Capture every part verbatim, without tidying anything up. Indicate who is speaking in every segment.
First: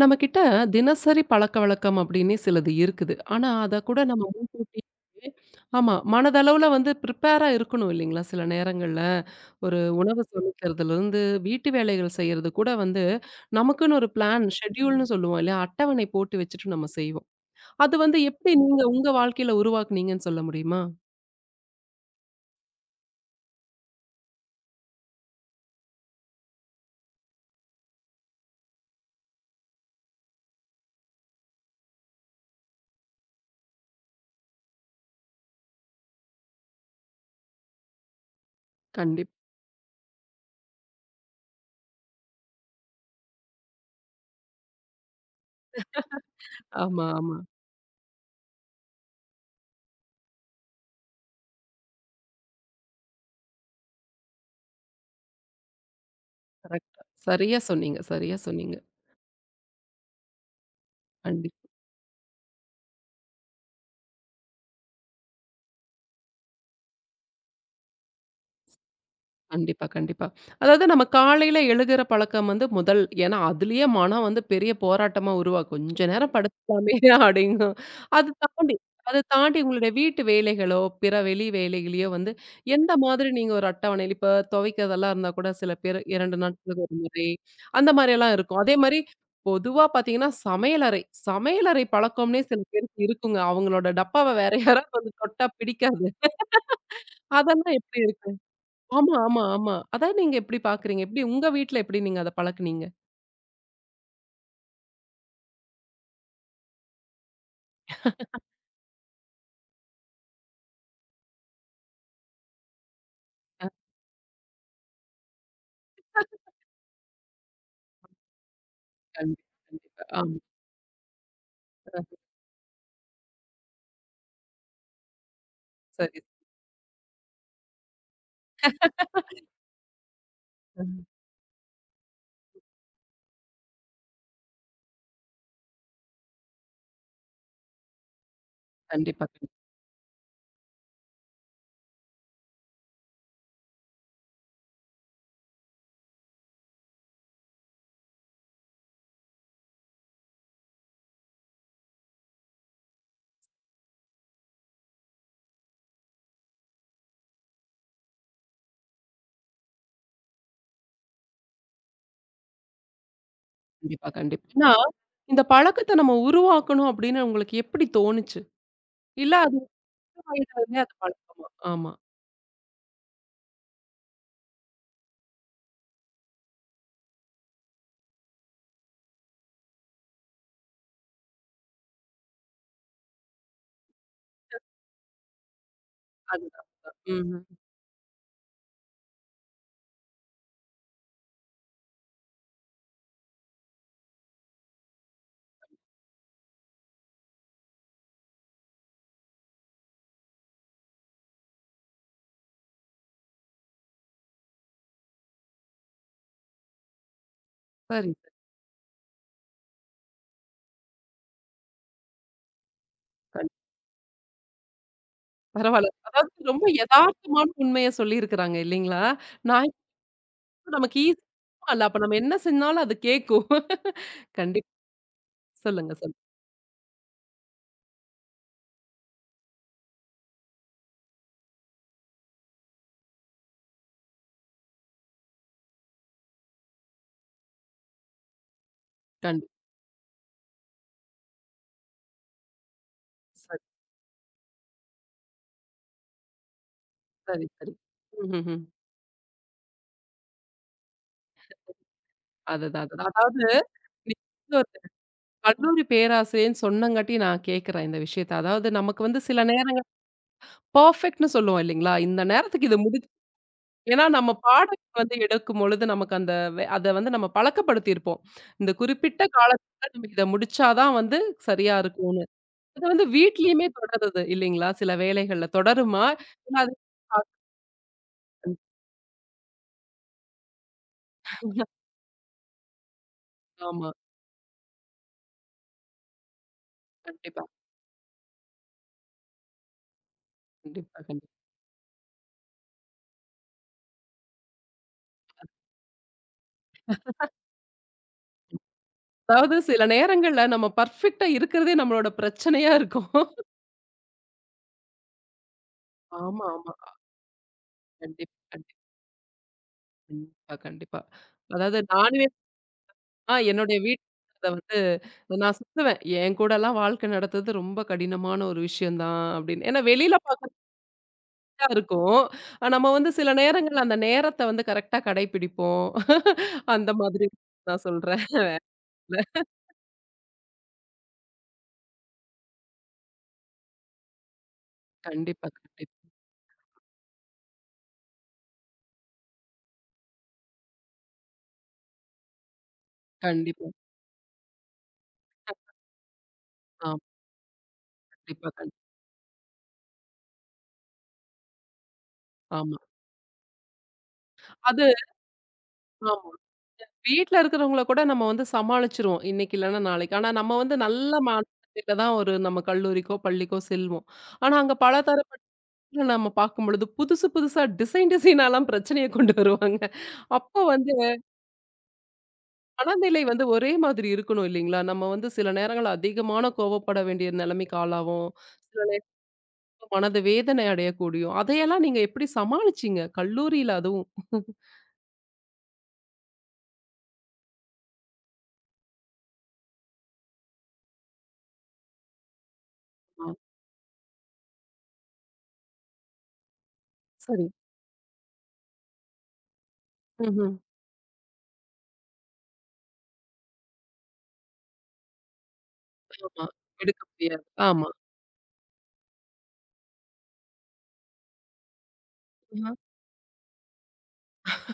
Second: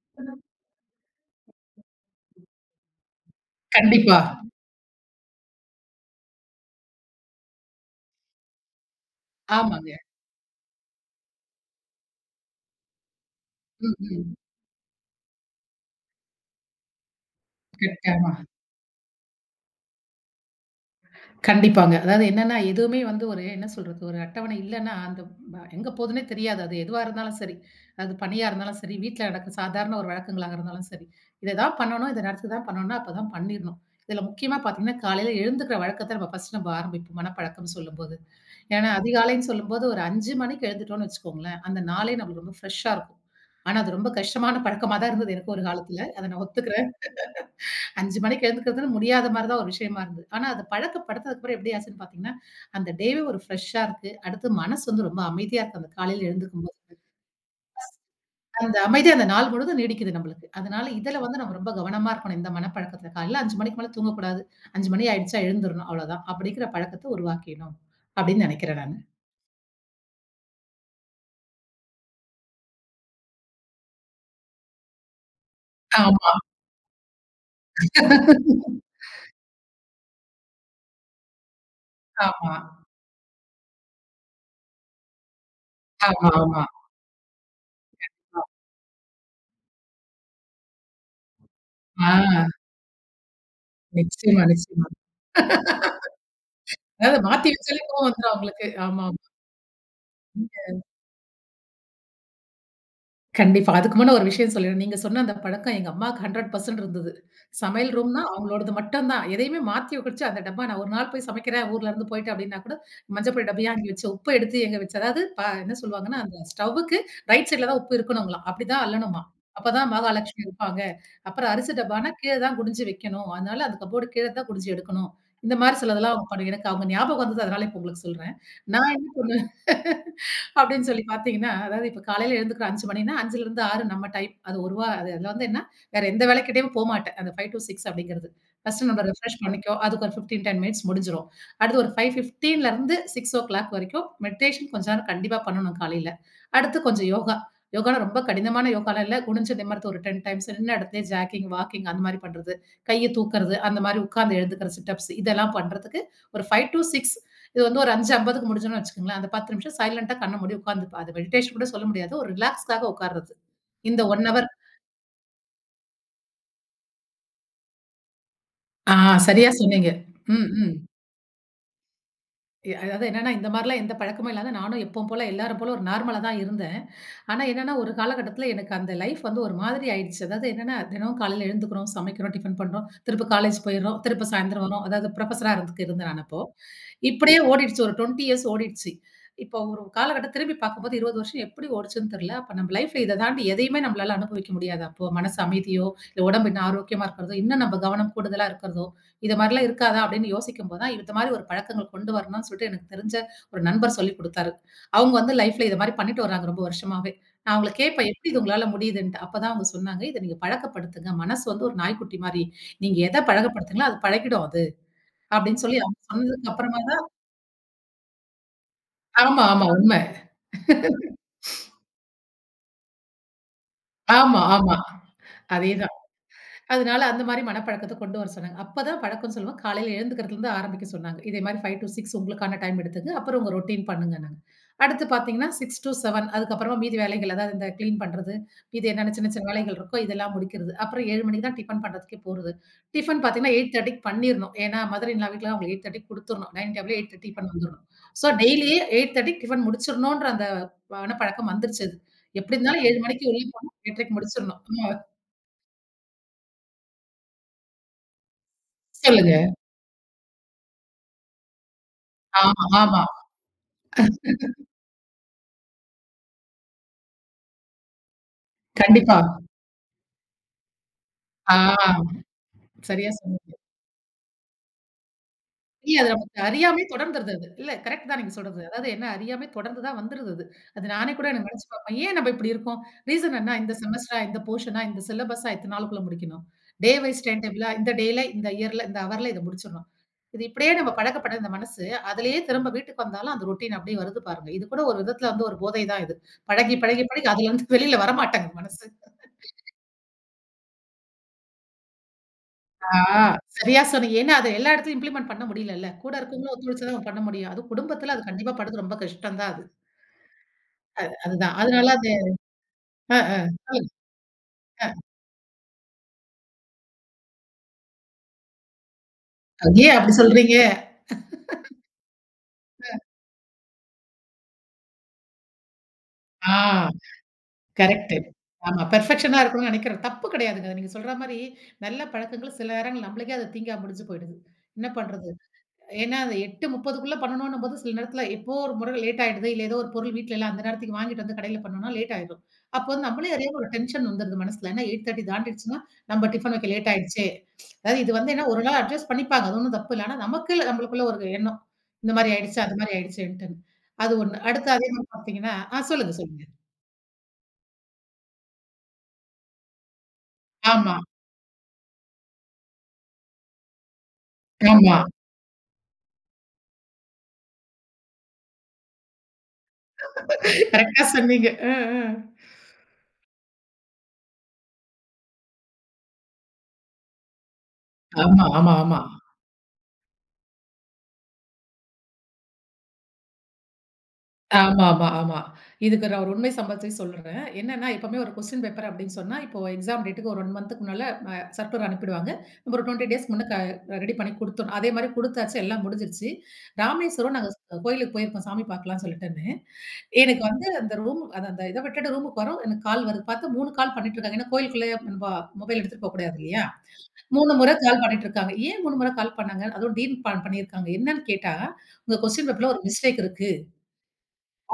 Speaker 1: நம்மகிட்ட தினசரி பழக்கவழக்கம் அப்படின்னு சிலது இருக்குது. ஆனா, அத கூட
Speaker 2: கண்டிப்பா.
Speaker 1: நம்ம முன்கூட்டியே ஆமா. மனதளவுல வந்து ப்ரிப்பேரா இருக்கணும் இல்லைங்களா? சில நேரங்கள்ல ஒரு
Speaker 2: ஆமாங்க.
Speaker 1: உணவு சமைக்கிறதுலருந்து, வீட்டு வேலைகள் செய்றது கூட வந்து
Speaker 2: ம்,
Speaker 1: நமக்குன்னு ஒரு
Speaker 2: ம்.
Speaker 1: பிளான், ஷெட்யூல்ன்னு சொல்லுவோம் இல்லையா? அட்டவணை போட்டு வச்சுட்டு நம்ம செய்வோம். அது
Speaker 2: கரெக்ட்.
Speaker 1: வந்து
Speaker 2: ஆமா.
Speaker 1: எப்படி நீங்க உங்க வாழ்க்கையில உருவாக்குனீங்கன்னு சொல்ல முடியுமா?
Speaker 2: கண்டிப்பாங்க. அதாவது என்னன்னா, எதுவுமே வந்து ஒரு என்ன சொல்றது, ஒரு அட்டவணை இல்லன்னா, அந்த ப எங்க போதுன்னே தெரியாது. அது எதுவா இருந்தாலும் சரி. அது பணியா இருந்தாலும் சரி, வீட்ல நடக்கிற சாதாரண ஒரு வழக்கங்களாக இருந்தாலும் சரி. இத தான் பண்ணணும், இந்த நேரத்துக்கு தான் பண்ணணும்னா, அப்பதான் பண்ணிரணும். இதுல முக்கியமா பார்த்தீங்கன்னா, காலையில எழுந்துக்கிற வழக்கத்த நம்ம ஃபர்ஸ்ட் நம்ம ஆரம்பிப்போம், மனப்பழக்கம்னு சொல்லும்போது. ஏன்னா,
Speaker 1: கண்டிப்பா.
Speaker 2: அதிகாலைன்னு சொல்லும்போது ஒரு ஐந்து மணிக்கு எழுந்துட்டோம்னு வச்சுக்கோங்களேன், அந்த நாளே நம்மளுக்கு ரொம்ப ஃப்ரெஷ்ஷா இருக்கும். ஆனா, அது ரொம்ப கஷ்டமான பழக்கமா தான் இருந்தது எனக்கு ஒரு காலத்துல. அத நான் ஒத்துக்கிறேன்.
Speaker 1: ஆமா, ஆமா.
Speaker 2: ஐந்து மணிக்கு எழுந்துக்கிறதுன்னு முடியாத மாரி தான் ஒரு விஷயமா இருந்தது. ஆனா, அது பழக்கப்படுத்ததுக்கப்புறம் எப்படி ஆச்சுன்னு பார்த்தீங்கன்னா, அந்த டேவே ஒரு ஃப்ரெஷ்ஷா இருக்கு. அடுத்து மனசு வந்து ரொம்ப அமைதியா இருக்கு. அந்த காலையில எழுந்துக்கும்போது.
Speaker 1: கரெக்ட்டா. சரியா சொன்னீங்க, சரியா சொன்னீங்க.
Speaker 2: அந்த அமைதி அந்த நாள் முழுதும் நீடிக்குது நம்மளுக்கு. அதனால இதில வந்து நம்ம
Speaker 1: கண்டிப்பா.
Speaker 2: ரொம்ப கவனமா இருக்கணும். இந்த மனப்பழக்கத்தில. காலையில ஐந்து மணிக்கு மேல தூங்கக்கூடாது. ஐந்து மணி ஆயிடுச்சா எழுந்துரணும். அவ்வளோதான். அப்படிங்கிற பழக்கத்த உருவாக்கிடணும். அப்படின்னு நெனைக்கிறேன் நானு.
Speaker 1: கண்டிப்பா, கண்டிப்பா. அதாவது நம்ம காலையில எழுகிற பழக்கம் வந்து முதல். ஏன்னா, அதிலேயே மனம் வந்து பெரிய போராட்டமா உருவாக்கும். "கொஞ்ச நேரம்
Speaker 2: ஆமா.
Speaker 1: படுத்துக்கலாமே" அப்படிங்கும். அது தாண்டி அத தாண்டி உங்களுடைய வீட்டு வேலைகளோ, பிற வெளி வேலைகளையோ வந்து
Speaker 2: ஆமா.
Speaker 1: எந்த மாதிரி நீங்க ஒரு அட்டவணையில இப்ப துவைக்கிறதெல்லாம் இருந்தா கூட சில பேர்
Speaker 2: ஆமா,
Speaker 1: இரண்டு
Speaker 2: ஆமா.
Speaker 1: நாட்களுக்கு ஒரு முறை, அந்த மாரியெல்லாம் இருக்கும். அதே மாரி பொதுவா பார்த்தீங்கன்னா, சமையலறை. சமையலறை
Speaker 2: ஆ,
Speaker 1: பழக்கம்னே சில பேருக்கு இருக்குங்க. அவங்களோட டப்பாவ
Speaker 2: நிச்சயமா,
Speaker 1: வேற
Speaker 2: நிச்சயமா.
Speaker 1: யாராவது வந்து தொட்டா பிடிக்காது.
Speaker 2: அதாவது மாத்தி
Speaker 1: அதெல்லாம்
Speaker 2: வச்சாலே
Speaker 1: எப்படி
Speaker 2: கோவம்
Speaker 1: இருக்கு?
Speaker 2: வந்துரும் அவங்களுக்கு.
Speaker 1: ஆமா,
Speaker 2: ஆமாமா.
Speaker 1: ஆமா, ஆமா. அதான் நீங்க எப்படி பார்க்குறீங்க? எப்படி உங்க வீட்ல எப்படி நீங்க அத பழக்குனீங்க?
Speaker 2: கண்டிப்பா. அதுக்கு முன்ன ஒரு விஷயம் சொல்லிறேன். நீங்க சொன்ன அந்த பழக்கம் எங்க அம்மாக்கு நூறு சதவீதம் இருந்தது. சமையல் ரூம்னா அவங்களோடது மட்டும் தான். எதையுமே மாத்தி வச்சு அந்த டப்பா நான் ஒரு நாள் போய் சமைக்கிறேன் ஊர்ல இருந்து போயிட்டேன் அப்டின்னா கூட, மஞ்சள் பொடி டப்பையா அங்க வச்சு உப்ப எடுத்து எங்க வச்சு அதாவது ப என்ன சொல்லுவாங்கன்னா, அந்த ஸ்டவ்வுக்கு ரைட் சைட்ல தான் உப்பு இருக்கணுங்களாம். அப்டிதான் அள்ளணுமா.
Speaker 1: கண்டிப்பா,
Speaker 2: அப்பதான்
Speaker 1: கண்டிப்பா. ஆமா.
Speaker 2: மகாலட்சுமி இருப்பாங்க. அப்புறம் அரிசி டப்பானா கீழ தான் குனிஞ்சு வைக்கணும். அதனால அந்த கப்போர்டு கீழ தான் குனிஞ்சு எடுக்கணும். இந்த மாரி சிலதெல்லாம்
Speaker 1: சரி.
Speaker 2: அவங்க பண்ணு எனக்கு அவங்க ஞாபகம் வந்தது அதனால இப்ப உங்களுக்கு சொல்றேன். நான் என்ன பண்ணுவேன் அப்படின்னு
Speaker 1: ம்.
Speaker 2: சொல்லி பார்த்தீங்கன்னா, அதாவது இப்ப காலையில எழுந்துக்கிறோம் ஐந்து மணின்னா 5லிருந்து ஆறு நம்ம டைம். அது ஒன்று அது அதுல வந்து என்ன, வேற எந்த வேலைக்கிட்டயும் போமாட்டேன். அந்த ஐந்து ஆறு அப்படிங்கிறது. ஃபர்ஸ்ட் நம்ம
Speaker 1: கண்டிப்பா,
Speaker 2: ரிஃப்ரெஷ்
Speaker 1: கண்
Speaker 2: பண்ணிக்கோ. அதுக்கு ஒரு பதினைந்து, பத்து மினிட்ஸ் முடிஞ்சிரும். அடுத்து ஒரு 5:15லிருந்து ஆறு வரைக்கும் மெடிடேஷன் கொஞ்ச நேரம் கண்டிப்பா பண்ணணும் காலையில. அடுத்து கொஞ்சம் யோகா. யோகான்னா ரொம்ப கடினமான யோகாலாம் இல்ல. குனிஞ்சு நிமிர்ந்து ஒரு பத்து டைம்ஸ் நின்ன இடத்துலயே ஜாக்கிங், வாக்கிங் அந்த மாரி பண்றது. கைய தூக்குறது, அந்த மாரி உட்கார்ந்து எழுந்துக்கிற சிட் அப்ஸ் இதெல்லாம் பண்றதுக்கு ஒரு ஐந்து ஆறு இது வந்து ஒரு 5:50க்கு முடிஞ்சோம்னு வச்சுக்கோங்களேன். அந்த பத்து நிமிஷம் சைலன்ட்டா கண்ண மூடி உட்கார்ந்துப்ப. அது மெடிடேஷன் கூட சொல்ல முடியாது. ஒரு ரிலாக்ஸ்க்காக உட்கார்றது. இந்த
Speaker 1: கண்டிப்பா,
Speaker 2: ஒரு
Speaker 1: கண்டிப்பா.
Speaker 2: ஹவர்.
Speaker 1: ஆனா, இந்த பழக்கத்த நம்ம உருவாக்கணும் அப்படின்னு உங்களுக்கு எப்படி தோணுச்சு?
Speaker 2: ஆ,
Speaker 1: இல்ல
Speaker 2: சரியா
Speaker 1: அது
Speaker 2: சொன்னீங்க. ம், ம்.
Speaker 1: வயதாலுமே அது பழக்கமா? ஆமா.
Speaker 2: எ அதாவது என்னன்னா, இந்த மாரிலாம் எந்த பழக்கமும் இல்லாத நானும் எப்பவும் போல எல்லாரும் போல ஒரு நார்மலா தான் இருந்தேன். ஆனா என்னன்னா, ஒரு காலகட்டத்தில எனக்கு அந்த லைஃப் வந்து ஒரு மாதிரி ஆயிடுச்சு. அதாவது என்னன்னா, தினமும் காலையில எழுந்துக்கிறோம், சமைக்கிறோம், டிஃபன் பண்றோம், திருப்ப காலேஜ் போயிடுறோம், திருப்ப சாயந்தரம் வரோம். அதாவது புரொஃபஸரா இருந்துக்கு இருந்தேன் நான் அப்போ.
Speaker 1: அதுதான், அதுதான்.
Speaker 2: இப்படியே
Speaker 1: ம்.
Speaker 2: ஓடிடுச்சு ஒரு இருபது இயர்ஸ் ஓடிடுச்சு. இப்போ ஒரு காலகட்டம் திரும்பி பார்க்கும்போது இருபது வருஷம் எப்படி ஓடுச்சுன்னு தெரியல. அப்ப நம்ம லைஃப்ல இத தாண்டி எதையுமே நம்மளால அனுபவிக்க முடியாது. அப்போ மனசு அமைதியோ, இல்ல உடம்பு இன்னும் ஆரோக்கியமா இருக்கிறதோ, இன்னும் நம்ம கவனம் கூடுதலா இருக்கிறதோ, இது மாரிலாம் இருக்காதா? அப்படின்னு யோசிக்கும்போது தான், இந்த மாரி ஒரு பழக்கங்கள் கொண்டு வரணும்னு சொல்லிட்டு எனக்கு தெரிஞ்ச ஒரு நண்பர் சொல்லிக் குடுத்தாரு. அவங்க வந்து லைஃப்ல இது மாரி பண்ணிட்டு வராங்க ரொம்ப வருஷமாவே. நான் அவங்கள கேட்பேன்,
Speaker 1: சரி, சரி.
Speaker 2: "எப்படி இது உங்களால முடியுதுன்ட்டு?" அப்பதான் அவங்க சொன்னாங்க, "இத நீங்க பழக்கப்படுத்துங்க. மனசு வந்து ஒரு நாய்க்குட்டி மாரி. நீங்க எத
Speaker 1: கண்
Speaker 2: பழகப்படுத்துறீங்களோ அது பழகிடும் அது." அப்படின்னு சொல்லி
Speaker 1: பரவால்ல.
Speaker 2: அவங்க
Speaker 1: அதாவது
Speaker 2: சொன்னதுக்கு
Speaker 1: ரொம்ப
Speaker 2: அப்புறமா தான்.
Speaker 1: எதார்த்தமான உண்மைய சொல்லியிருக்கிறாங்க இல்லைங்களா?
Speaker 2: ஆமா, ஆமா.
Speaker 1: நான்
Speaker 2: உண்ம.
Speaker 1: இப்போ நமக்கு ஈஸி இல்ல. அப்ப நம்ம என்ன செஞ்சாலும் அது கேட்கும்.
Speaker 2: ஆமா,
Speaker 1: கண்டிப்பா.
Speaker 2: ஆமா. அதே
Speaker 1: சொல்லுங்க,
Speaker 2: தான்.
Speaker 1: சொல்லுங்க.
Speaker 2: அதனால அந்த மாரி மனப்பழக்கத்த கொண்டு வர சொன்னாங்க. அப்பதான் பழக்கம்ன்னு சொல்லுவேன். காலையில எழுந்துக்கிறதுலருந்து ஆரம்பிக்க சொன்னாங்க. இதே மாரி ஐந்து ஆறு உங்களுக்கான டைம் எடுத்துங்க. அப்புறம் உங்க ரொட்டீன் பண்ணுங்கன்னாங்க. அடுத்து பார்த்தீங்கன்னா, ஆறு ஏழு அதுக்கப்புறமா மீதி வேலைகள் அதாவது இந்த கிளீன் பண்றது, மீதி என்னென்ன சின்ன சின்ன
Speaker 1: கண்டிப்பா.
Speaker 2: வேலைகள் இருக்கோ இதெல்லாம் முடிக்கிறது. அப்புறம் ஏழு மணிக்கு தான் டிஃபன் பண்றதுக்கே போறது. டிஃபன் பார்த்தீங்கன்னா
Speaker 1: சரி,
Speaker 2: 8:30க்கு பண்ணிரணும். ஏன்னா மதர் இன் லா வீட்ல அவங்களுக்கு 8:30க்கு குடுத்துரணும். டைனிங் டேபிள்ல எட்டு முப்பது
Speaker 1: சரி,
Speaker 2: டிஃபன்
Speaker 1: சரி.
Speaker 2: வந்துரணும். ஸோ
Speaker 1: ம்ஹ்ம்.
Speaker 2: டெய்லியே 8:30க்கு டிஃபன் முடிச்சிரணுன்ற அந்த மனப்பழக்கம் வந்துருச்சு அது. எப்படி
Speaker 1: அதுதான்,
Speaker 2: இருந்தாலும் ஏழு
Speaker 1: அதுதான்.
Speaker 2: மணிக்கு
Speaker 1: அதாவது
Speaker 2: உள்ள போனா
Speaker 1: நீ
Speaker 2: 8:30க்கு
Speaker 1: வந்து
Speaker 2: முடிச்சிரணும்.
Speaker 1: ஒரு
Speaker 2: ம்.
Speaker 1: கல்லூரி பேராசிரியர்ன்னு சொன்னங்காட்டி நான் கேட்கிறேன் இந்த விஷயத்த. அதாவது நமக்கு வந்து
Speaker 2: சொல்லுங்க.
Speaker 1: சில நேரம் பெர்ஃபெக்ட்ன்னு சொல்லுவோம் இல்லைங்களா? இந்த
Speaker 2: ஆமா,
Speaker 1: நேரத்துக்கு இது
Speaker 2: ஆமா.
Speaker 1: முடிச்சு ஏன்னா நம்ம பாடம் வந்து எடுக்கும் பொழுது நமக்கு அந்த வே அத வந்து நம்ம பழக்கப்படுத்தியிருப்போம். இந்த
Speaker 2: கண்டிப்பா.
Speaker 1: குறிப்பிட்ட காலத்துல நம்ம இத முடிச்சா தான் வந்து
Speaker 2: ஆ,
Speaker 1: சரியா இருக்கும்னு. அது வந்து
Speaker 2: சரியா சொன்னீங்க.
Speaker 1: வீட்லயுமே தொடருது இல்லைங்களா? சில வேலைகள்ல
Speaker 2: இல்ல
Speaker 1: தொடருமா?
Speaker 2: அது நமக்கு
Speaker 1: இல்ல அது
Speaker 2: அறியாமயே தொடர்ந்துருது அது. இல்ல கரெக்ட் தான் நீங்க சொல்றது. அதாவது என்ன அறியாமே தொடர்ந்து தான் வந்துருது அது. அது நானே கூட எனக்கு நெனச்சு பார்ப்பேன். ஏன் நம்ம இப்படி இருக்கோம்? ரீசன் என்ன? இந்த
Speaker 1: ஆமா.
Speaker 2: செமஸ்டரா, இந்த போர்ஷனா, இந்த சிலபஸா இத்தன நாளுக்குள்ள முடிக்கணும். டே வைஸ்
Speaker 1: கண்டிப்பா,
Speaker 2: டைம் டேபிளா இந்த டேல, இந்த இயர்ல, இந்த ஹவர்ல இத முடிச்சுடணும். இது இப்படியே நம்ம
Speaker 1: கண்டிப்பா, கண்டிப்பா.
Speaker 2: பழக்கப்பட்ட இந்த மனசு, அதிலேயே திரும்ப வீட்டுக்கு வந்தாலும் அந்த ரொட்டீன் அப்படியே வருது பாருங்க. இது கூட ஒரு விதத்துல வந்து ஒரு போதை தான் இது. பழகி, பழகி, பழகி அதுலருந்து வெளில வரமாட்டாங்க மனசு.
Speaker 1: அதாவது சில நேரங்கள்ல நம்ம பெர்ஃபெக்ட்டா இருக்கிறதே நம்மளோட பிரச்சனையா
Speaker 2: ஆ,
Speaker 1: இருக்கும்.
Speaker 2: சரியா சொன்னீங்க. ஏன்னா, அத எல்லா இடத்துலயும் இம்ப்ளிமெண்ட் பண்ண முடியலல்ல. கூட
Speaker 1: ஆமா,
Speaker 2: இருக்கவங்களும்
Speaker 1: ஆமா.
Speaker 2: ஒத்துழைச்சா தான் பண்ண முடியும். அதுவும் குடும்பத்துல அது
Speaker 1: கண்டிப்
Speaker 2: கண்டிப்பா
Speaker 1: கண்டிப்
Speaker 2: படுறது ரொம்ப கஷ்டம் தான் அது.
Speaker 1: கண்டிப்பா, கண்டிப்பா.
Speaker 2: அதுதான்.
Speaker 1: அதாவது
Speaker 2: அதனால அது
Speaker 1: நானுமே
Speaker 2: அ,
Speaker 1: ஆ
Speaker 2: அ.
Speaker 1: என்னுடைய வீட்ல வந்து நான் சொல்லுவேன். என் கூடலாம் வாழ்க்கை நடத்துறது ரொம்ப கடினமான ஒரு விஷயம் தான் அப்படின்னு. ஏன்னா
Speaker 2: சொல்லுங்க. ஏன் அப்படி
Speaker 1: வெளியில
Speaker 2: சொல்றீங்க?
Speaker 1: பக்கா இருக்கும். ஆ, நம்ம வந்து சில நேரங்கள்ல அந்த நேரத்த வந்து கரெக்ட்டா கடைபிடிப்போம். அந்த
Speaker 2: ஆ,
Speaker 1: மாதிரி நான்
Speaker 2: கரெக்ட்டு.
Speaker 1: சொல்றேன்.
Speaker 2: ஆமா. பெர்ஃபெக்ஷனா இருக்கணும்னு நினைக்கிறோம். தப்பு கிடையாதுங்க. நீங்க சொல்ற மாரி நல்ல பழக்கங்கள் சில நேரங்கள் நம்மளுக்கே அது தீங்கா முடிஞ்சு போயிடுது. என்ன பண்றது?
Speaker 1: கண்டிப்பா, கண்டிப்பா,
Speaker 2: ஏன்னா, அது 8:30க்குள்ள பண்ணணும்ன்னும்போது, சில நேரத்துல எப்போ ஒரு முறை லேட் ஆயிடுது. இல்ல ஏதோ ஒரு பொருள் வீட்ல இல்ல, அந்த நேரத்துக்கு வாங்கிட்டு வந்து கடையில பண்ணோம்னா லேட் ஆயிரும். அப்போ வந்து நம்மளே அறியாம ஒரு
Speaker 1: கண்டிப்பா.
Speaker 2: டென்ஷன் வந்துருது மனசுல. ஏன்னா எட்டு முப்பது தாண்டிடுச்சுன்னா, நம்ம டிஃபன் வைக்க
Speaker 1: ஆ
Speaker 2: லேட் ஆயிடுச்சே. அதாவது இது வந்து என்ன
Speaker 1: கண்டிப்பா,
Speaker 2: ஒரு
Speaker 1: கண்டிப்பா.
Speaker 2: நாள் அட்ஜஸ்ட் பண்ணிப்பாங்க. அது ஒண்ணும் தப்பு இல்ல. ஆனா நமக்குள்ள நம்மளுக்குள்ள ஒரு எண்ணம். இந்த மாரி ஆயிடுச்சு, அது
Speaker 1: ஆமா.
Speaker 2: மாரி ஆயிடுச்சேன்ட்டுன்னு. அது ஒண்ணு. அடுத்து
Speaker 1: அது
Speaker 2: அதே மாரி பாத்தீங்கன்னா ஆ, சொல்லுங்க,
Speaker 1: ஆமா.
Speaker 2: சொல்லுங்க.
Speaker 1: வீட்ல இருக்கிறவங்கள கூட நம்ம வந்து சமாளிச்சுருவோம். இன்னைக்கு இல்லன்னா நாளைக்கு. ஆனா நம்ம வந்து
Speaker 2: ஆமா,
Speaker 1: நல்ல மனநிலையில தான் ஒரு நம்ம கல்லூரிக்கோ, பள்ளிக்கோ செல்வோம். ஆனா அங்க பல
Speaker 2: ஆமா.
Speaker 1: தரப்பு நம்ம பார்க்கும்பொழுது புதுசு புதுசா டிசைன் டிசைனாலாம் பிரச்சனைய கொண்டு வருவாங்க. அப்போ வந்து
Speaker 2: கரெக்ட்டா சொன்னீங்க. அ, அ.
Speaker 1: மனநிலை வந்து ஒரே மாதிரி இருக்கணும் இல்லைங்களா? நம்ம வந்து சில நேரங்கள்ல அதிகமான கோவப்பட வேண்டிய நிலைமைக்கு ஆளாவோம்.
Speaker 2: ஆமா, ஆமா,
Speaker 1: சில
Speaker 2: ஆமா.
Speaker 1: நேரம் மனது வேதனை அடையக்கூடியும். அதையெல்லாம் நீங்க எப்படி சமாளிச்சீங்க? கல்லூரியில அதுவும்.
Speaker 2: ஆமாமா, ஆமா. ஆமா. இதுக்கு நான் ஒரு உண்மை சம்பவத்தை சொல்றேன். என்னன்னா, எப்பவுமே ஒரு கொஸ்டின் பேப்பர் அப்படின்னு சொன்னா, இப்போ எக்ஸாம் டேட்டுக்கு ஒரு 1 மந்த்துக்கு முன்னால அ சர்க்குலர் அனுப்பிடுவாங்க. நம்ம ஒரு இருபது
Speaker 1: ஆ
Speaker 2: டேஸ்க்கு முன்ன க ரெடி பண்ணி குடுத்துடணும். அதே மாரி குடுத்தாச்சு, எல்லாம் முடிஞ்சிருச்சு. ராமேஸ்வரம்
Speaker 1: சரி.
Speaker 2: நாங்க ஸ்- கோயிலுக்கு போயிருக்கோம் சாமி பார்க்கலாம்னு சொல்லிட்டுன்னு. எனக்கு
Speaker 1: ம்ஹ்ம்.
Speaker 2: வந்து அந்த ரூம் அது அந்த இத விட்டுட்டு ரூமுக்கு வரோம். எனக்கு கால் வருது. பார்த்தா மூன்று கால் பண்ணிட்டு இருக்காங்க. ஏன்னா கோயிலுக்குள்ளே நம்ம மொபைல் எடுத்துட்டு போகக்கூடாது
Speaker 1: ஆமா.
Speaker 2: இல்லையா?
Speaker 1: எடுக்க முடியாது.
Speaker 2: மூன்று முறை
Speaker 1: ஆமா.
Speaker 2: கால் பண்ணிட்டு இருக்காங்க. ஏன் மூன்று முறை கால் பண்ணாங்க? அதுவும் டீன் ப பண்ணியிருக்காங்க. என்னன்னு கேட்டா, "உங்க கொஸ்டின் பேப்பர்ல
Speaker 1: ஆஹ.
Speaker 2: ஒரு மிஸ்டேக் இருக்கு.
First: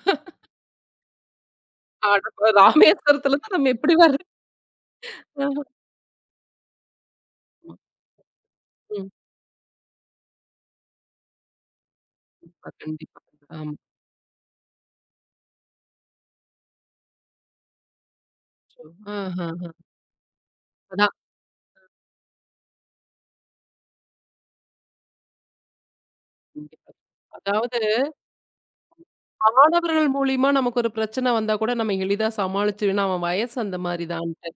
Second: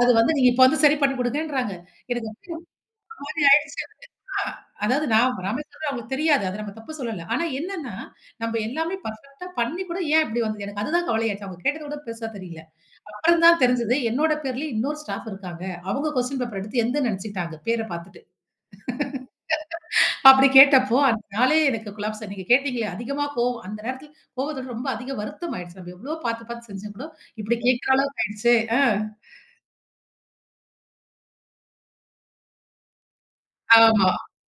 Speaker 2: அது வந்து நீங்க இப்ப வந்து சரி பண்ணி குடுங்கன்றாங்க.
Speaker 1: அட
Speaker 2: எனக்கு
Speaker 1: ப
Speaker 2: அந்த
Speaker 1: ராமேஸ்வரத்துல
Speaker 2: மாரி
Speaker 1: தான் நம்ம
Speaker 2: ஆயிடுச்சு
Speaker 1: எப்படி
Speaker 2: எனக்கு.
Speaker 1: வர்றது?
Speaker 2: ஆ, அதாவது நான்
Speaker 1: ஆமா.
Speaker 2: ராமேஸ்வரம் அவங்களுக்கு தெரியாது. அத நம்ம தப்பு சொல்லல. ஆனா என்னன்னா, நம்ம எல்லாமே
Speaker 1: ம்.
Speaker 2: பெர்ஃபெக்ட்டா பண்ணி கூட ஏன் இப்படி வந்தது? எனக்கு அதுதான் கவலையாச்சு. அவங்க கேட்டத விட பெருசா தெரியல.
Speaker 1: கண்டிப்பா, கண்டிப்பா.
Speaker 2: அப்புறம் தான்
Speaker 1: ஆமா.
Speaker 2: தெரிஞ்சது, என்னோட பேர்லயே இன்னொரு ஸ்டாஃப் இருக்காங்க. அவங்க கொஸ்டின் பேப்பர் எடுத்து எந்தன்னு நெனச்சுக்கிட்டாங்க, பேர பார்த்துட்டு.
Speaker 1: ஆஹஹ.
Speaker 2: அப்படி கேட்டப்போ,
Speaker 1: அதான்.
Speaker 2: அந்த நாளே எனக்கு கொலாப்ஸ் நீங்க கேட்டீங்களே, அதிகமா கோவம் அந்த நேரத்துல கோவத்தோட ரொம்ப அதிக வருத்தம் ஆயிடுச்சு. நம்ம எவ்வளோ பார்த்து பார்த்து செஞ்சு
Speaker 1: கண்டிப்பா.
Speaker 2: கூட இப்படி
Speaker 1: அதாவது
Speaker 2: கேட்கிற அளவுக்கு ஆயிடுச்சே. ஆ,
Speaker 1: மாணவர்கள் மூலியமா நமக்கு ஒரு பிரச்சனை வந்தா கூட நம்ம எளிதா சமாளிச்சு ஏன்னா அவன் வயசு அந்த மாதிரி
Speaker 2: ஆமா.
Speaker 1: தான்ட்டு.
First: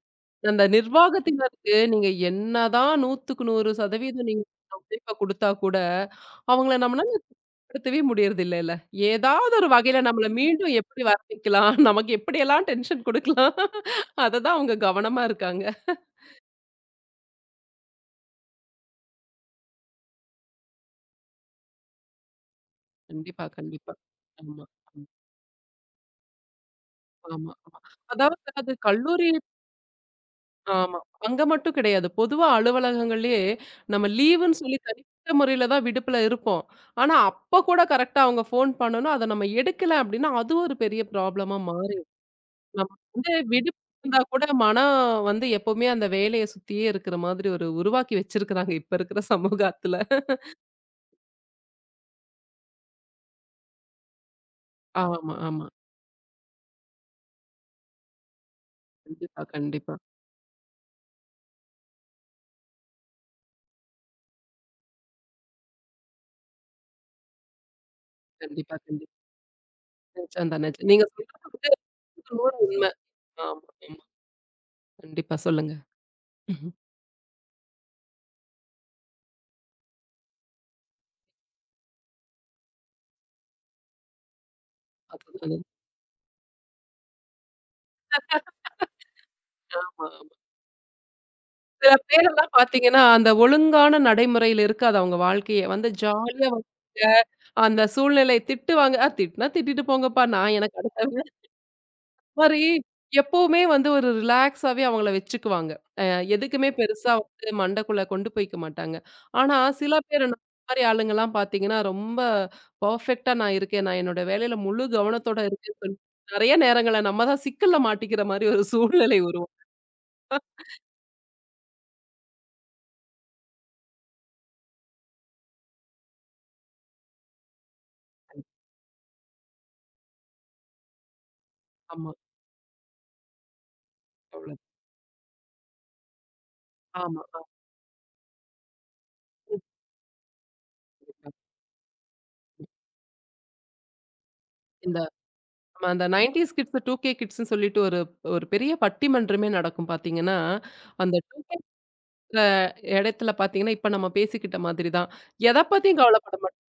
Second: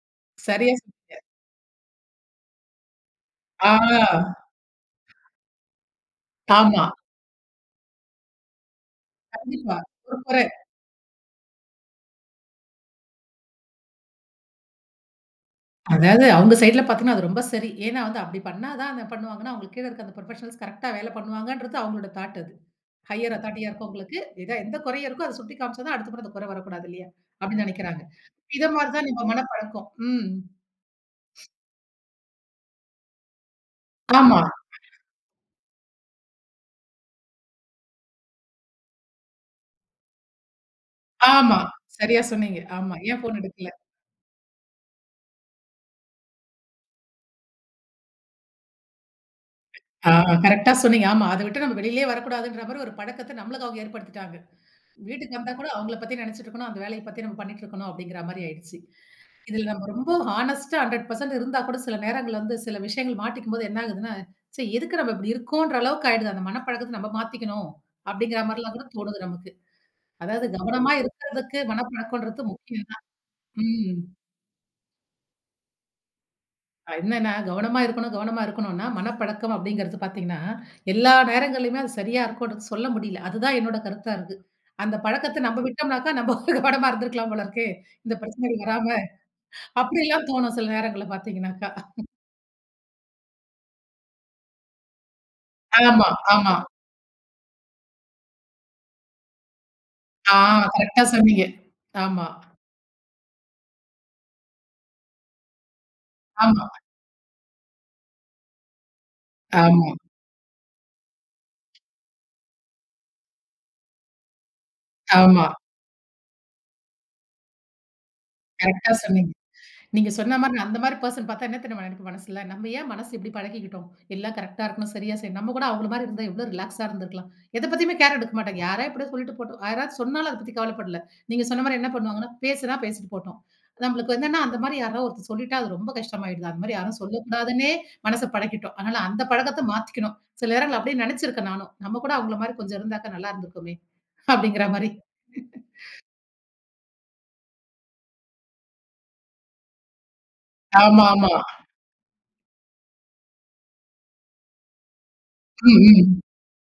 Speaker 1: அந்த
Speaker 2: சரியா சொ
Speaker 1: நிர்வாகத்தினருக்கு நீங்க என்னதான் நூறுக்கு
Speaker 2: ஆ,
Speaker 1: நூறு சதவீதம் நீங்க உழைப்ப குடுத்தா கூட, அவங்கள
Speaker 2: ஆமா.
Speaker 1: நம்மளால திருத்தவே முடியறதில்லைல்ல. ஏதாவது ஒரு
Speaker 2: கண்டிப்பா.
Speaker 1: வகையில
Speaker 2: ஒரு
Speaker 1: நம்மள
Speaker 2: குறை.
Speaker 1: மீண்டும் எப்படி வர வைக்கலாம்? நமக்கு எப்படியெல்லாம் டென்ஷன் குடுக்கலாம்? அத தான் அவங்க கவனமா இருக்காங்க.
Speaker 2: அதாவது அவங்க சைட்ல பார்த்தீங்கன்னா, அது ரொம்ப சரி. ஏன்னா வந்து அப்படி பண்ணா தான் என்ன பண்ணுவாங்கன்னா, அவங்களுக்கு கீழ இருக்க அந்த புரொஃபஷனல்ஸ் கரெக்ட்டா வேலை பண்ணுவாங்கன்றது அவங்களோட தாட் அது. ஹையர்
Speaker 1: கண்டிப்பா,
Speaker 2: அத்தாரிட்டியா
Speaker 1: கண்டிப்பா.
Speaker 2: இருக்கவங்களுக்கு, ஏதா
Speaker 1: ஆமா.
Speaker 2: எந்த
Speaker 1: ஆமா,
Speaker 2: குறையும் இருக்கோ அத சுட்டி காமிச்சா தான் அடுத்த முறை அந்த குறை வரக்கூடாது இல்லையா?
Speaker 1: ஆமா.
Speaker 2: அப்படின்னு
Speaker 1: ஆமா.
Speaker 2: நெனைக்கிறாங்க.
Speaker 1: அதாவது
Speaker 2: இத
Speaker 1: அது
Speaker 2: மாரி தான் நம்ம
Speaker 1: கல்லூரி
Speaker 2: மனப்பழக்கம். ம்.
Speaker 1: ஆமா. அங்க மட்டும் கிடையாது. பொதுவா அலுவலகங்கள்லயே நம்ம
Speaker 2: ஆமா,
Speaker 1: லீவுன்னு சொல்லி தனிப்பட்ட முறையில தான் விடுப்புல இருப்போம். ஆனா, அப்ப கூட கரெக்ட்டா அவங்க ஃபோன் பண்ணணும். அத நம்ம எடுக்கல அப்டின்னா, அது ஒரு பெரிய ப்ராப்ளமா
Speaker 2: ஆமா.
Speaker 1: மாறிரும்.
Speaker 2: சரியா சொன்னீங்க. ஆமா.
Speaker 1: நமக்கு
Speaker 2: ஏன்
Speaker 1: வந்து
Speaker 2: ஃபோன் எடுக்கல?
Speaker 1: விடுப்பு இருந்தா கூட மனம் வந்து எப்பவுமே அந்த வேலைய சுத்தியே இருக்கிற மாதிரி ஒரு உருவாக்கி வச்சிருக்கிறாங்க இப்ப இருக்கிற சமூகத்துல.
Speaker 2: ஆ, கரெக்ட்டா சொன்னீங்க. ஆமா. அத விட்டு நம்ம வெளியிலயே வரக்கூடாதுன்ற மாரி ஒரு பழக்கத்த நம்மளுக்கு அவங்க ஏற்படுத்திட்டாங்க.
Speaker 1: ஆமா,
Speaker 2: வீட்டுக்கு வந்தா
Speaker 1: ஆமா.
Speaker 2: கூட அவங்கள பத்தி நினைச்சுட்டு இருக்கணும். அந்த வேலைய பத்தி நம்ம பண்ணிட்டு இருக்கணும் அப்படிங்கிற மாரி ஆயிடுச்சு.
Speaker 1: கண்டிப்பா,
Speaker 2: இதுல நம்ம
Speaker 1: கண்டிப்பா.
Speaker 2: ரொம்ப ஹானஸ்ட்டா நூறு சதவீதம் இருந்தா கூட சில நேரங்கள்ல வந்து சில விஷயங்கள் மாட்டிக்கும்போது என்ன ஆகுதுன்னா, ச்சே எதுக்கு நம்ம இப்படி இருக்கோன்ற அளவுக்கு ஆயிடுது. அந்த மனப்பழக்கத்த நம்ம மாத்திக்கணும் அப்படிங்கிற மாரிலாம்
Speaker 1: கண்டிப்பா,
Speaker 2: கூட
Speaker 1: கண்டிப்பா.
Speaker 2: தோணுது நமக்கு. அதாவது
Speaker 1: நிஜம் தான் நிஜம்.
Speaker 2: கவனமா
Speaker 1: நீங்க சொல்றது
Speaker 2: இருக்கிறதுக்கு
Speaker 1: வந்து நூறுக்கு
Speaker 2: மனப்பழக்கம்ன்றது
Speaker 1: நூறு உண்ம.
Speaker 2: முக்கியம் தான்.
Speaker 1: ஆமா,
Speaker 2: ம்.
Speaker 1: ஆமா. கண்டிப்பா சொல்லுங்க. ம்ஹ்ம்.
Speaker 2: என்னன்னா, கவனமா இருக்கணும், கவனமா இருக்கணும்னா, மனப்பழக்கம் அப்படிங்கிறது பார்த்தீங்கன்னா, எல்லா நேரங்கள்லயுமே அது சரியா இருக்கும்னு சொல்ல முடியல. அதுதான் என்னோட கருத்தா இருக்கு. அந்த பழக்கத்த
Speaker 1: அதுதான் அது.
Speaker 2: நம்ம விட்டோம்னாக்கா, நம்ம கவனமா இருந்திருக்கலாம் போல இருக்கே. இந்த பிரச்சனைகள் வராம,
Speaker 1: ஆமா.
Speaker 2: அப்படிலாம் தோணும் சில நேரங்கள்ல பார்த்தீங்கன்னாக்கா.
Speaker 1: சில பேரெல்லாம் பார்த்தீங்கன்னா, அந்த ஒழுங்கான நடைமுறையில இருக்காது அவங்க வாழ்க்கையே. வந்து
Speaker 2: ஆமா,
Speaker 1: ஜாலியா
Speaker 2: ஆமா.
Speaker 1: வந்துங்க, அந்த சூழ்நிலை திட்டுவாங்க. "அ திட்டுனா திட்டிட்டு போங்கப்பா,
Speaker 2: ஆ,
Speaker 1: நான் எனக்கு
Speaker 2: கரெக்ட்டா
Speaker 1: அடுத்தவங்க"
Speaker 2: சொன்னீங்க. ஆமா,
Speaker 1: மாரி எப்பவுமே வந்து ஒரு ரிலாக்ஸாவே அவங்கள வச்சுக்குவாங்க. அ
Speaker 2: ஆமா,
Speaker 1: எதுக்குமே பெருசா வந்து மண்டைக்குள்ள கொண்டு போய்க்க மாட்டாங்க. ஆனா
Speaker 2: ஆமா,
Speaker 1: சில பேர் இந்த மாரி ஆளுங்கலாம் பார்த்தீங்கன்னா, ரொம்ப பெர்ஃபெக்ட்டா நான் இருக்கேன், நான் என்னோட வேலையில முழு கவனத்தோட
Speaker 2: ஆமா.
Speaker 1: இருக்கேன்னு சொல்லி, நெறைய நேரங்கள்ல நம்ம தான் சிக்கல்ல மாட்டிக்கிற மாரி ஒரு
Speaker 2: கரெக்ட்டா
Speaker 1: சூழ்நிலை
Speaker 2: சொன்னீங்க.
Speaker 1: உருவாகுது.
Speaker 2: நீங்க சொன்ன மாரி நான் அந்த மாரி பெர்சன் பார்த்தா என்ன தெரியுமா எனக்கு மனசுல, நம்ம ஏன் மனசு இப்படி பழக்கிக்கிட்டோம்? எல்லாம் கரெக்ட்டா இருக்கணும், சரியா செய்யணும். நம்ம கூட அவங்கள மாரி இருந்தா எவ்வளோ ரிலாக்ஸா இருந்திருக்கலாம். எத பத்தியுமே கேர் எடுக்க மாட்டாங்க. யாரா எப்படியோ சொல்லிட்டு போட்டோம். யாராவது சொன்னாலும் அத பத்தி கவலைப்படல. நீங்க சொன்ன மாரி என்ன
Speaker 1: ஆமா.
Speaker 2: பண்ணுவாங்கன்னா, பேசுனா பேசிட்டு போட்டோம். நம்மளுக்கு என்னன்னா, அந்த
Speaker 1: அவ்வளவு.
Speaker 2: மாரி யாராவது ஒருத்தர் சொல்லிட்டா அது ரொம்ப கஷ்டமாயிடுது. அந்த மாரி யாரும்
Speaker 1: ஆமா. ஆமா.
Speaker 2: சொல்லக்கூடாதுன்னே மனச பழக்கிட்டோம். அதனால அந்த பழக்கத்த மாத்திக்கணும். சில நேரங்கள்ல அப்படியே
Speaker 1: கண்டிப்பா.
Speaker 2: நெனச்சிருக்கேன் நானும். நம்ம கூட அவங்கள மாரி கொஞ்சம் இருந்தாக்கா நல்லா இருந்திருக்குமே! அப்படிங்கிற மாரி.
Speaker 1: இந்த ஆமா, அந்த 90ஸ் கிட்ஸ், 2கே கிட்ஸ்ன்னு சொல்லிட்டு ஒரு ஒரு பெரிய பட்டிமன்றமே நடக்கும் பார்த்தீங்கன்னா,
Speaker 2: ஆமா,
Speaker 1: அந்த
Speaker 2: ஆமா.
Speaker 1: அ இடத்துல பார்த்தீங்கன்னா, இப்ப நம்ம பேசிக்கிட்ட மாதிரி தான். எத
Speaker 2: ம்,
Speaker 1: பத்தியும்
Speaker 2: ம்.
Speaker 1: கவலைப்பட மாட்டோம்.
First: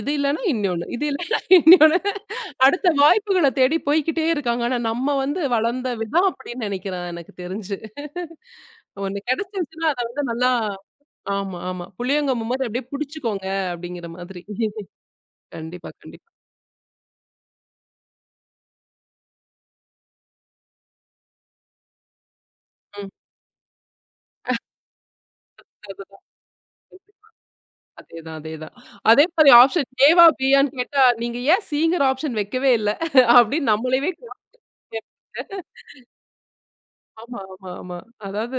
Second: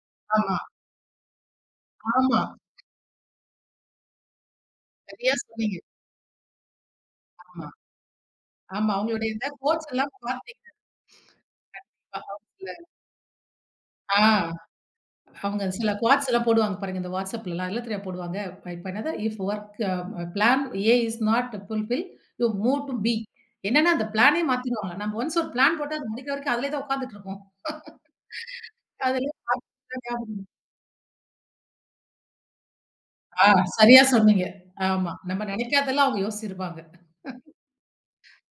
Speaker 1: இது இல்லன்னா
Speaker 2: ஆமா,
Speaker 1: இன்னொன்னு, இது இல்லன்னா இன்னொன்னு.
Speaker 2: ஆமா.
Speaker 1: அடுத்த வாய்ப்புகள தேடி போய்க்கிட்டே இருக்காங்க. ஆனா நம்ம
Speaker 2: சரியா
Speaker 1: வந்து
Speaker 2: சொன்னீங்க.
Speaker 1: வளர்ந்த விதம் அப்படின்னு நினைக்கிறேன் எனக்கு
Speaker 2: ஆமா.
Speaker 1: தெரிஞ்சு.
Speaker 2: ஆமா.
Speaker 1: ஒண்ணு
Speaker 2: அவங்களுடைய இந்த
Speaker 1: கிடைச்சிருச்சுன்னா,
Speaker 2: கோட்ஸ்
Speaker 1: அத
Speaker 2: எல்லாம்
Speaker 1: வந்து நல்லா
Speaker 2: பார்த்தீங்கன்னா
Speaker 1: ஆமா, ஆமா. புளியங்கொம்பு மாரி
Speaker 2: அவங்கள.
Speaker 1: அப்படியே புடிச்சுக்கோங்க அப்படிங்கிற
Speaker 2: ஆ,
Speaker 1: மாதிரி.
Speaker 2: அவங்க
Speaker 1: கண்டிப்பா,
Speaker 2: சில குவாட்ஸ்
Speaker 1: கண்டிப்பா.
Speaker 2: எல்லாம் போடுவாங்க பாருங்க. இந்த WhatsAppலலாம் எல்லாம் தெரியுமா போடுவாங்க. இப்ப என்னது if work plan A is not fulfil, you move to B. என்னன்னா அந்த பிளானே மாத்திருவாங்க. நம்ம ஒன்ஸ் ஒரு பிளான் போட்டா அது
Speaker 1: ம்.
Speaker 2: முடிக்கிற வரைக்கும் அதிலேயே தான் உட்கார்ந்துட்டு இருப்போம்.
Speaker 1: அதேதான், அதேதான். அதே
Speaker 2: அதுல
Speaker 1: மாரி ஆப்ஷன் ஏவா, பியான்னு கேட்டா, நீங்க ஏன் சிங்கிற ஆப்ஷன் வைக்கவே இல்ல?
Speaker 2: ஆ,
Speaker 1: அப்படின்னு
Speaker 2: சரியா
Speaker 1: நம்மளையவே கேட்போம்.
Speaker 2: சொன்னீங்க. ஆமா. நம்ம நினைக்காதெல்லாம் அவங்க யோசிச்சிருப்பாங்க.
Speaker 1: ஆமா, ஆமா, ஆமா. அதாவது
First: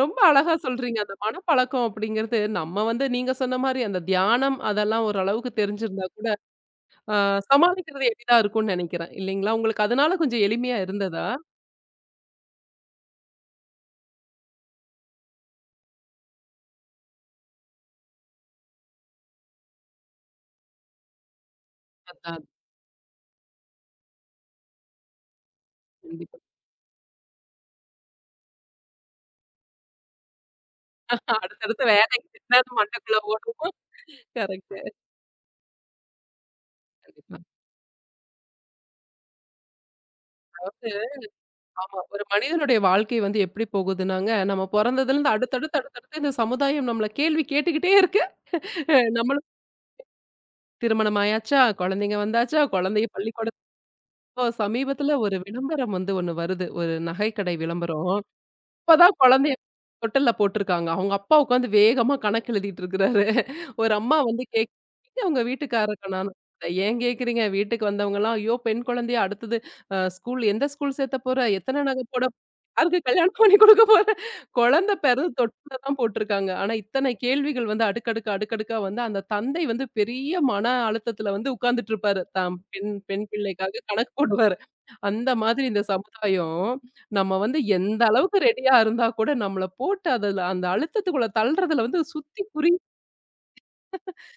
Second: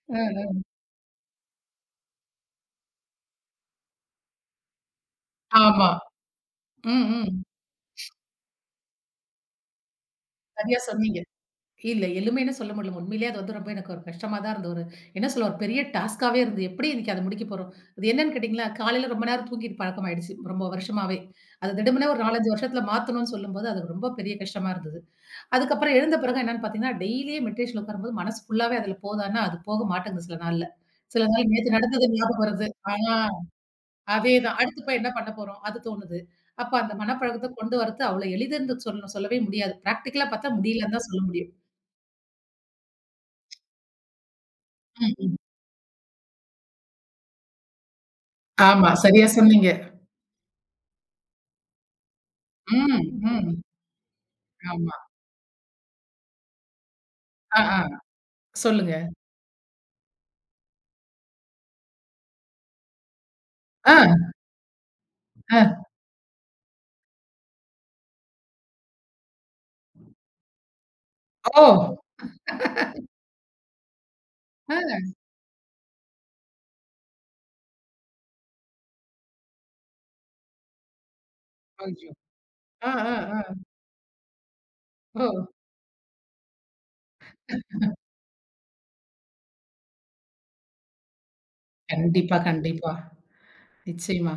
Speaker 1: ரொம்ப அழகா சொல்றீங்க. அந்த மனப்பழக்கம் அப்படிங்கிறது நம்ம வந்து நீங்க சொன்ன மாரி அந்த தியானம் அதெல்லாம் ஓரளவுக்கு
Speaker 2: ஆமா.
Speaker 1: தெரிஞ்சிருந்தா கூட,
Speaker 2: ம்,
Speaker 1: ஆ
Speaker 2: ம்.
Speaker 1: சமாளிக்கிறது எளிதா இருக்கும்னு நெனைக்கிறேன். இல்லைங்களா? உங்களுக்கு அதனால கொஞ்சம் எளிமையா
Speaker 2: சரியா சொன்னீங்க.
Speaker 1: இருந்ததா?
Speaker 2: இல்ல, எளிமைன்னு சொல்ல முடியல. உண்மையிலேயே அது வந்து ரொம்ப எனக்கு ஒரு கஷ்டமா தான் இருந்த ஒரு என்ன சொல்ல ஒரு பெரிய டாஸ்க்காவே இருந்தது. எப்படி இன்னைக்கு அத முடிக்க போறோம்? அது என்னன்னு கேட்டீங்களா, காலையில ரொம்ப நேரம் தூங்கிட்டு பழக்கமாயிடுச்சு. ரொம்ப வருஷமாவே. அது திடுமென ஒரு நான்கு,
Speaker 1: அதான்
Speaker 2: ஐந்து வருஷத்துல மாத்தணும்னு சொல்லும்போது, அது ரொம்ப பெரிய கஷ்டமா இருந்தது. அதுக்கப்புறம் எழுந்த
Speaker 1: கண்டிப்பா.
Speaker 2: பிறகு என்னன்னு பார்த்தீங்கன்னா, டெய்லியே மெட்ரேஷன்ல உட்காரும்போது மனசு ஃபுல்லாவே அதுல போதான்னா, அது போக மாட்டேங்குது சில நாள்ல. சில நாள் நேத்து
Speaker 1: அடுத்தடுத்த
Speaker 2: நடந்தது ஞாபகம் வருது.
Speaker 1: வேலைக்கு
Speaker 2: ஆ,
Speaker 1: மண்டக்குள்ள ஓடும்.
Speaker 2: அதேதான்.
Speaker 1: கரெக்ட்டு.
Speaker 2: அடுத்து போய் என்ன பண்ண போறோம்? அது தோணுது. அப்ப அந்த
Speaker 1: கண்டிப்பா.
Speaker 2: மனப்பழக்கத்த கொண்டு வரது அவ்வளோ எளிதுன்னு சொல்ல சொல்லவே முடியாது. பிராக்டிகலா பார்த்தா முடியலன்னு தான் சொல்ல முடியும்.
Speaker 1: ஆமா. ஒரு மனிதனுடைய வாழ்க்கை வந்து எப்படி போகுதுன்னாங்க, நம்ம பொறந்ததுலருந்து
Speaker 2: ம்.
Speaker 1: அடுத்தடுத்து, அடுத்தடுத்து இந்த சமுதாயம் நம்மள கேள்வி கேட்டுக்கிட்டே இருக்கு.
Speaker 2: ஆமா.
Speaker 1: அ
Speaker 2: சரியா
Speaker 1: நம்மளும்
Speaker 2: சொன்னீங்க.
Speaker 1: திருமணம் ஆயாச்சா, குழந்தைங்க வந்தாச்சா,
Speaker 2: ம்,
Speaker 1: குழந்தைய
Speaker 2: ம்.
Speaker 1: பள்ளிக்கூடத்துக்கு இப்போ
Speaker 2: ஆமா.
Speaker 1: சமீபத்தில ஒரு விளம்பரம் வந்து ஒண்ணு வருது. ஒரு நகைக்கடை
Speaker 2: ஆ, ஆ.
Speaker 1: விளம்பரம்.
Speaker 2: சொல்லுங்க.
Speaker 1: இப்பதான் குழந்தைய தொட்டில்ல போட்டுருக்காங்க. அவங்க அப்பா உட்காந்து வேகமா கணக்கு எழுதிட்டு இருக்கிறாரு. ஒரு
Speaker 2: ஆ,
Speaker 1: அம்மா வந்து கேக் அவங்க
Speaker 2: ஆ.
Speaker 1: வீட்டுக்காரருக்கு நானு ஏன் கேட்கிறீங்க? வீட்டுக்கு வந்தவங்கலாம், ஐயோ! பெண் குழந்தையா அடுத்தது அ ஸ்கூல் எந்த ஸ்கூல் சேர்த்த போற?
Speaker 2: ஓ!
Speaker 1: எத்தன நகை போட அதுக்கு கல்யாணம் பண்ணி கொடுக்க போற? குழந்தை
Speaker 2: ஆ.
Speaker 1: பிறந்து தொட்டில்ல தான் போட்டுருக்காங்க. ஆனா, இத்தனை கேள்விகள் வந்து அடுக்கடுக்கு, அடுக்கடுக்கா வந்து அந்த தந்தை வந்து பெரிய மன அழுத்தத்துல வந்து உட்கார்ந்துட்டு
Speaker 2: ஐயோ!
Speaker 1: இருப்பாரு. தாம்
Speaker 2: ஆ,
Speaker 1: பெண்
Speaker 2: ஆ,
Speaker 1: பெண்
Speaker 2: ஆ.
Speaker 1: பிள்ளைக்காக கணக்கு போடுவாரு.
Speaker 2: ஓ!
Speaker 1: அந்த மாதிரி இந்த சமுதாயம் நம்ம வந்து எந்த அளவுக்கு ரெடியா இருந்தா கூட, நம்மள போட்டு அதுல அந்த அழுத்தத்துக்குள்ள தள்றதுல வந்து
Speaker 2: கண்டிப்பா,
Speaker 1: சுத்தி குறி
Speaker 2: கண்டிப்பா. நிச்சயமா.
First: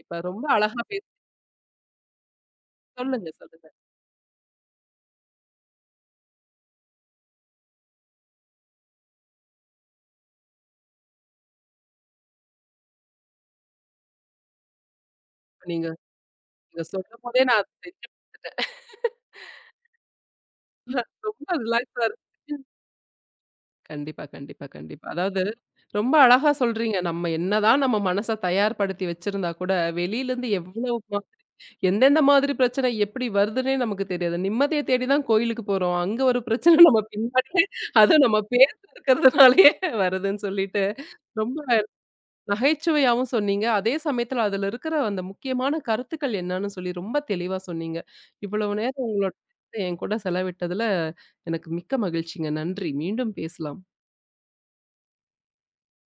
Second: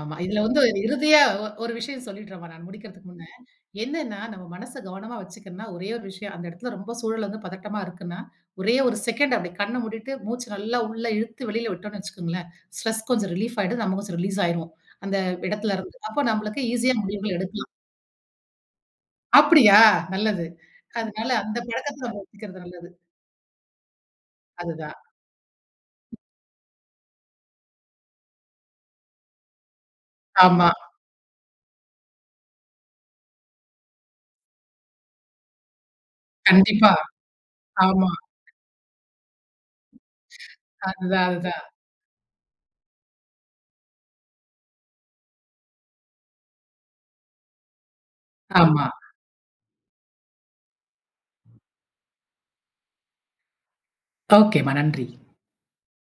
Speaker 2: ஆமா.
Speaker 1: இப்ப
Speaker 2: இதுல
Speaker 1: ரொம்ப
Speaker 2: வந்து
Speaker 1: அழகா பேச
Speaker 2: இறுதியா ஒ ஒரு விஷயம் சொல்லிடுறேன்மா நான் முடிக்கிறதுக்கு முன்ன.
Speaker 1: சொல்லுங்க, சொல்லுங்க.
Speaker 2: என்னன்னா, நம்ம மனச கவனமா வச்சுக்கணும்னா, ஒரே ஒரு விஷயம். அந்த இடத்துல ரொம்ப சூழல் வந்து பதட்டமா இருக்குன்னா, ஒரே ஒரு செகண்ட் அப்படி கண்ண மூடிட்டு, மூச்சு நல்லா உள்ள இழுத்து வெளியில விட்டோம்னு வச்சுக்கோங்களேன், ஸ்ட்ரெஸ் கொஞ்சம் ரிலீஃப் ஆயிடும். நம்ம கொஞ்சம் ரிலீஸ் ஆயிருவோம். அந்த இடத்துல
Speaker 1: நீங்க
Speaker 2: இருந்து. அப்போ நம்மளுக்கு
Speaker 1: நீங்க
Speaker 2: ஈஸியா முடிவுகள்
Speaker 1: சொல்லும்போதே நான்
Speaker 2: எடுக்கலாம்.
Speaker 1: தெரிஞ்சு
Speaker 2: அப்படியா? நல்லது. அதனால
Speaker 1: ரொம்ப
Speaker 2: அந்த பழக்கத்த
Speaker 1: ரிலாக்ஸா
Speaker 2: நம்ம
Speaker 1: இருக்கு.
Speaker 2: வச்சுக்கிறது நல்லது.
Speaker 1: கண்டிப்பா, கண்டிப்பா,
Speaker 2: அதுதான்.
Speaker 1: கண்டிப்பா. அதாவது ரொம்ப அழகா சொல்றீங்க. நம்ம என்னதான் நம்ம மனச தயார்படுத்தி வச்சிருந்தா கூட, வெளியிலருந்து
Speaker 2: ஆமா.
Speaker 1: எவ்வளவு ம எந்தெந்த மாதிரி பிரச்சனை எப்படி வருதுன்னே நமக்கு தெரியாது. நிம்மதிய தேடி தான் கோயிலுக்கு போறோம். அங்க ஒரு பிரச்சனை
Speaker 2: கண்டிப்பா.
Speaker 1: நம்ம பின்னாடியே
Speaker 2: ஆமா.
Speaker 1: அதுவும் நம்ம பேர் இருக்கிறதுனாலயே வருதுன்னு சொல்லிட்டு
Speaker 2: அதுதான்,
Speaker 1: ரொம்ப
Speaker 2: அதுதான்.
Speaker 1: நகைச்சுவையாவும் சொன்னீங்க. அதே சமயத்துல அதுல இருக்கிற அந்த முக்கியமான கருத்துக்கள் என்னன்னு சொல்லி ரொம்ப தெளிவா சொன்னீங்க. இவ்வளவு
Speaker 2: ஆமா.
Speaker 1: நேரம் உங்களோட நேரத்த என்கூட செலவிட்டதுல எனக்கு மிக்க மகிழ்ச்சிங்க. நன்றி. மீண்டும் பேசலாம்.
Speaker 2: ஓகேம்மா. நன்றி.